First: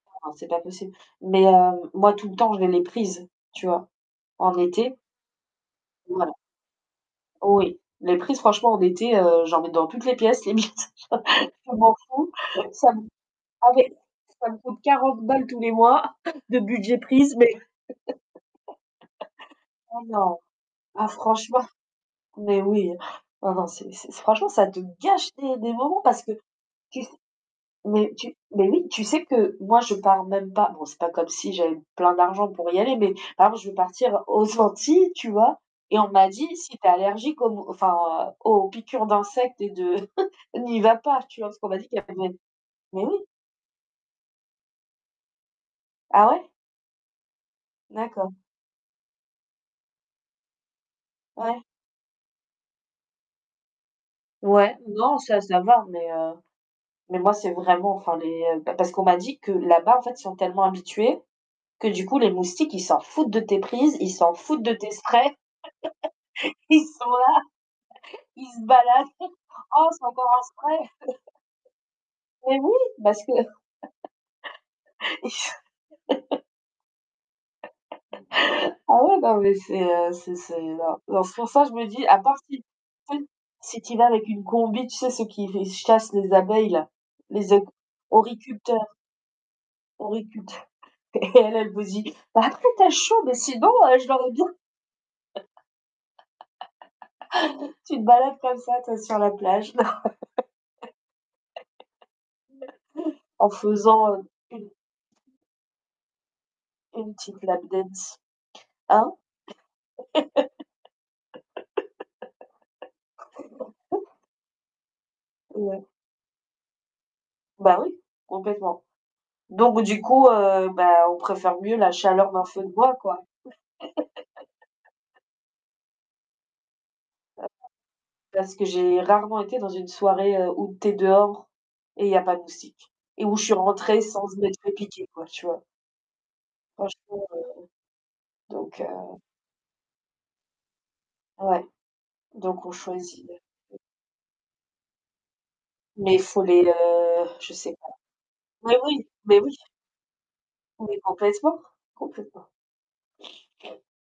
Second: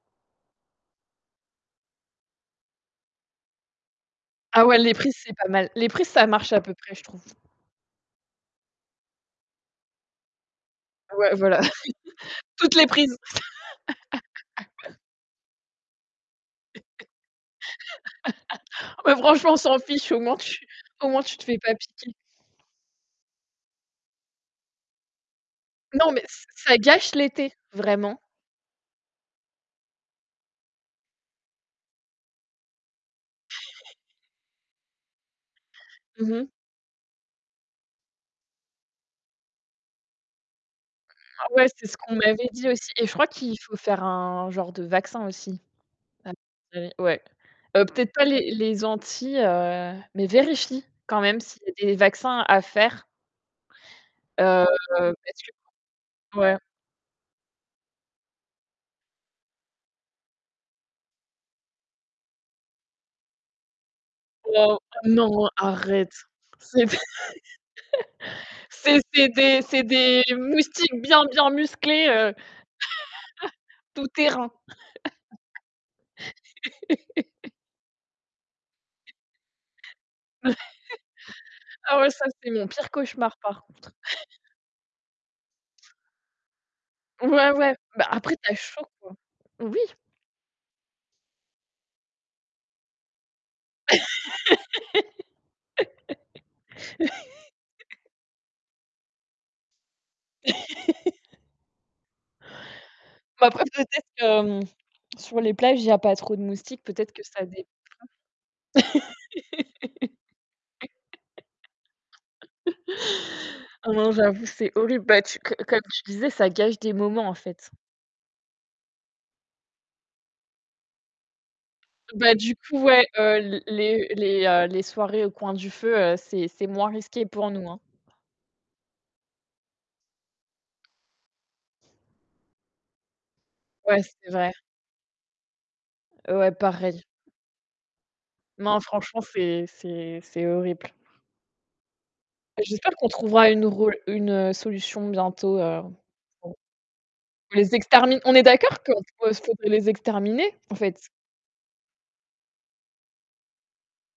Non, c'est pas possible mais heu, moi, tout le temps, je mets les prises, tu vois? En Ah ouais, les été. prises, c'est pas mal. Les prises, ça Voilà. marche à peu près, je trouve. Oui, les prises, franchement, en été, heu, j'en mets dans toutes les pièces limite. Ouais, voilà. Je m'en fous, Toutes les ça me prises! ah, beh, ça me coûte 40 balles tous les mois de budget prise, mais, Ah bah, franchement, on s'en et fiche, au moins, non, tu là, au moins, tu te fais franchement, pas piquer! mais oui, oh, non, c'est c'est franchement, ça te gâche des des moments Non, mais parce que, ç ça tu sais? gâche l'été, Mais vraiment! tu mais oui, tu sais que moi, je pars même pas, bon, c'est pas comme si j'avais plein d'argent pour y aller, mais par exemple, je vais partir aux Antilles, tu vois? Et on Mmh m'a dit: mh. «Si tu es allergique aux mo enfin, aux piqûres d'insectes et de n'y va pas», tu vois? Parce Ouais, qu'on m'a c'est dit que ce qu'on [unintelligible] m'avait dit aussi mais et je crois oui! qu'il faut faire un genre de vaccin, aussi, Ah ouais? [unintelligible] ouais, peut-être pas D'accord. les les Antilles, heu, mais vérifie quand même s'il Ouais. y a des vaccins à faire heu, Ouais, non, ça, parce ça va, mais, heu, que ouais. mais moi, c'est vraiment enfin, les beh, parce qu'on m'a dit que là-bas, en fait, ils sont tellement habitués que, du coup, les moustiques, ils s'en foutent de tes prises, ils s'en foutent de Non, tes sprays, non, arrête. C'est des ils sont là, ils se c'est baladent: des c'est «Oh, c'est des encore un spray!» moustiques bien, bien musclés, heu, Mais oui, parce que tout terrain. ils se Ah ouais, mais c'est, heu, c'est c'est non, c'est pour ça, je me Ah dis: ouais, «À ça, part c'est si tu mon pire sais? cauchemar, par Si contre. tu y vas avec une combi», tu sais? Ceux qui v chassent les abeilles, là, Ouais, les éco ouais, bah, après, tu as horticulteurs. chaud, quoi. Oui. horticulteurs et elle, elle vous dit: «Bah, après, tu as chaud, mais sinon, heu, je l'aurais bien» tu te balades comme ça, toi, sur la plage, normal Bah, en après peut-être faisant, heu, que, mmh, une sur les plages, il y a pas trop de moustiques, peut-être une que petite ça lap dépend. dance. Hein? Non, j'avoue, c'est horrible. Bah, tu que comme Ouais. tu disais, ça gâche des moments, en fait. Bah, oui, complètement, donc du coup, heu, bah, on préfère mieux la chaleur Bah, d'un du feu de coup, bois, ouais, quoi. heu, l les les, heu, les soirées au coin du feu, heu, c'est c'est moins risqué D'accord, pour nous, hein. parce que j'ai rarement été dans une soirée, heu, où tu es dehors et il y a pas de moustiques et où je suis rentrée Ouais, sans c'est vrai. être fait piqué, quoi, tu vois? Ouais, pareil. Franchement, heu, Non, donc heu franchement, c'est c'est c'est horrible. Ouais, donc on J'espère qu'on choisit trouvera une le ro une solution bientôt, heu, Mais il faut pour les, heu, je pour les sais pas. extermin on est Mais d'accord qu'on oui, peut? mais oui! Faudrait les exterminer, en Mais fait? complètement, complètement.